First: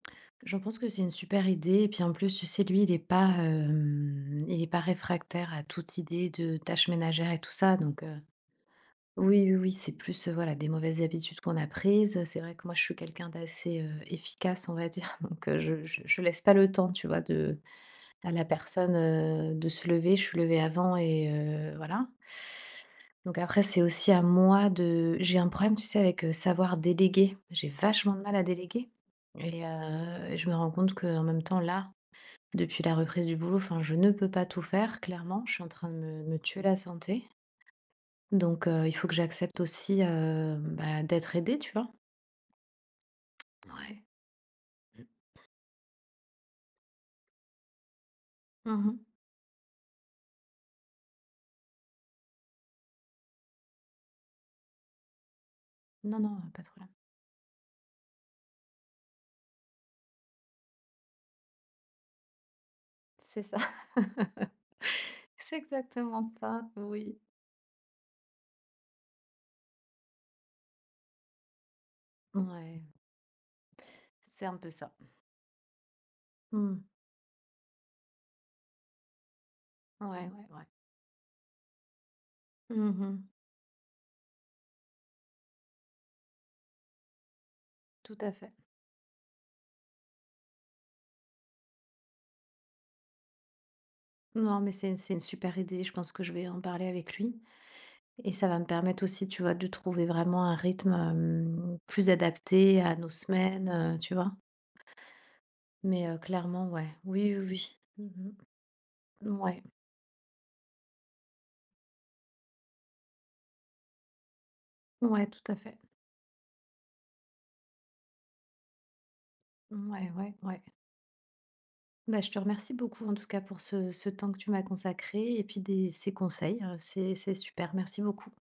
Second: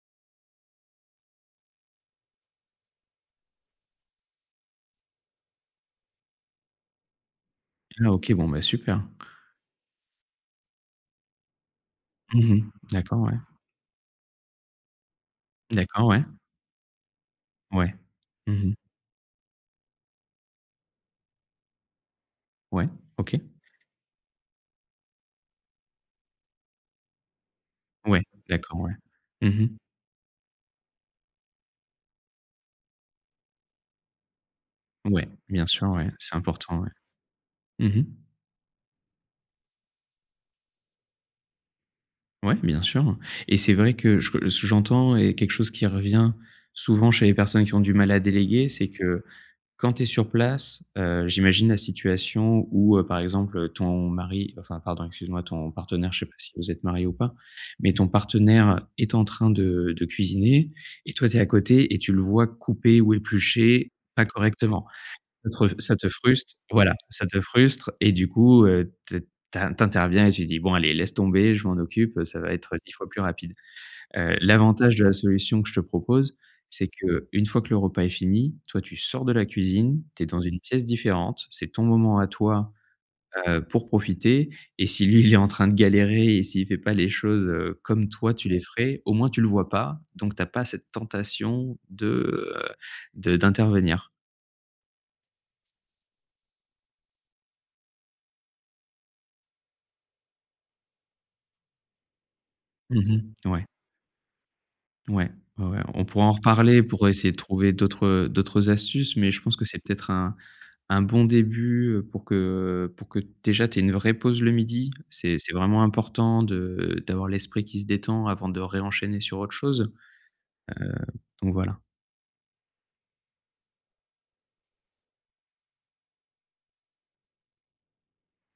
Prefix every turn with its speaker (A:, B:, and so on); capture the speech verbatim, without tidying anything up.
A: J'en pense que c'est une super idée et puis, en plus, tu sais, lui, il est pas, hem, il est pas réfractaire à toute idée de tâches ménagères et tout ça. Donc,
B: Ah
A: heu
B: OK. Bon, bah, super.
A: oui, oui, oui, c'est plus, heu, voilà, des mauvaises habitudes qu'on a prises, heu, c'est
B: Mmh
A: vrai que,
B: mh,
A: moi, je suis
B: d'accord,
A: quelqu'un
B: ouais.
A: d'assez, heu, efficace, on va dire. Donc, heu, je je
B: D'accord, ouais.
A: je laisse pas le temps, tu vois, de
B: Ouais.
A: à la
B: Mmh mh.
A: personne, heu, de se lever. Je suis levée avant et heu, voilà.
B: Ouais.
A: Donc
B: OK.
A: après, c'est aussi à moi de j'ai un problème, tu sais, avec, heu, savoir déléguer. J'ai vachement de
B: Ouais,
A: mal à
B: d'accord,
A: déléguer
B: ouais. Mmh
A: et
B: mh.
A: heu et je me rends compte qu'en même temps, là, depuis la reprise du boulot, enfin, je ne peux pas tout faire.
B: Ouais,
A: Clairement, je suis
B: bien
A: en train
B: sûr,
A: de
B: ouais,
A: me
B: c'est
A: me tuer la
B: important, ouais.
A: santé.
B: Mmh mh.
A: Donc, heu, il faut que j'accepte aussi, heu, bah, d'être aidée, tu vois?
B: Ouais, bien sûr et c'est vrai
A: Ouais.
B: que je re ce que j'entends est quelque chose qui revient souvent chez les personnes qui ont du mal à déléguer,
A: Mmh
B: c'est
A: mh.
B: que, quand tu es sur place, heu, j'imagine la situation où, heu, par exemple, ton mari, bah, enfin, pardon, excuse moi, ton partenaire,
A: Non,
B: je sais
A: non,
B: pas
A: heu,
B: si
A: pas
B: vous
A: trop,
B: êtes
A: là.
B: mariés ou pas. Mais ton partenaire est en train de de cuisiner et toi, tu es à côté et tu le vois couper ou
A: C'est ça.
B: éplucher pas correctement. Ça
A: C'est
B: te rev ça te
A: exactement
B: fruste
A: ça,
B: voilà,
A: oui.
B: ça te frustre et du coup, heu, t t'in t'interviens et tu dis: «Bon, allez, laisse tomber, je m'en occupe, heu, ça va être, heu,
A: Ouais.
B: dix fois plus rapide», heu,
A: C'est un peu ça.
B: l'avantage de la solution que je te propose,
A: Mmh.
B: c'est qu'une fois que le repas est fini, toi, tu sors de la cuisine,
A: Ouais,
B: tu es
A: ouais,
B: dans une
A: ouais.
B: pièce différente, c'est ton moment à toi,
A: Mmh mh.
B: heu, pour profiter et si lui, il est en train de galérer et s'il fait pas les choses, heu, comme
A: Tout à
B: toi, tu
A: fait.
B: les ferais, au moins tu le vois pas, donc tu as pas cette tentation de, heu, de d'intervenir.
A: Non, mais c'est c'est une super idée. Je pense que je vais en parler avec lui et ça va me permettre aussi, tu vois, de trouver vraiment un rythme, hem, plus adapté à nos
B: Mmh mh, ouais.
A: semaines, heu, tu vois?
B: Ouais, ouais, ouais, on
A: Mais, heu,
B: pourra en
A: clairement,
B: reparler
A: ouais,
B: pour essayer
A: oui,
B: de
A: oui,
B: trouver
A: oui.
B: d'autres,
A: Mmh
B: heu, d'autres astuces
A: mh.
B: mais je pense
A: Mouais.
B: que c'est peut-être un un bon début, heu, pour que, heu, pour que, déjà, tu aies une vraie pause le midi.
A: Ouais,
B: C'est
A: tout
B: c'est
A: à fait.
B: vraiment important de d'avoir l'esprit qui se détend avant de ré-enchaîner sur autre chose, heu,
A: Mouais, ouais, ouais.
B: donc voilà.
A: Bah, je te remercie beaucoup, en tout cas, pour ce ce temps que tu m'as consacré et puis des ces conseils, heu, c'est c'est super. Merci beaucoup.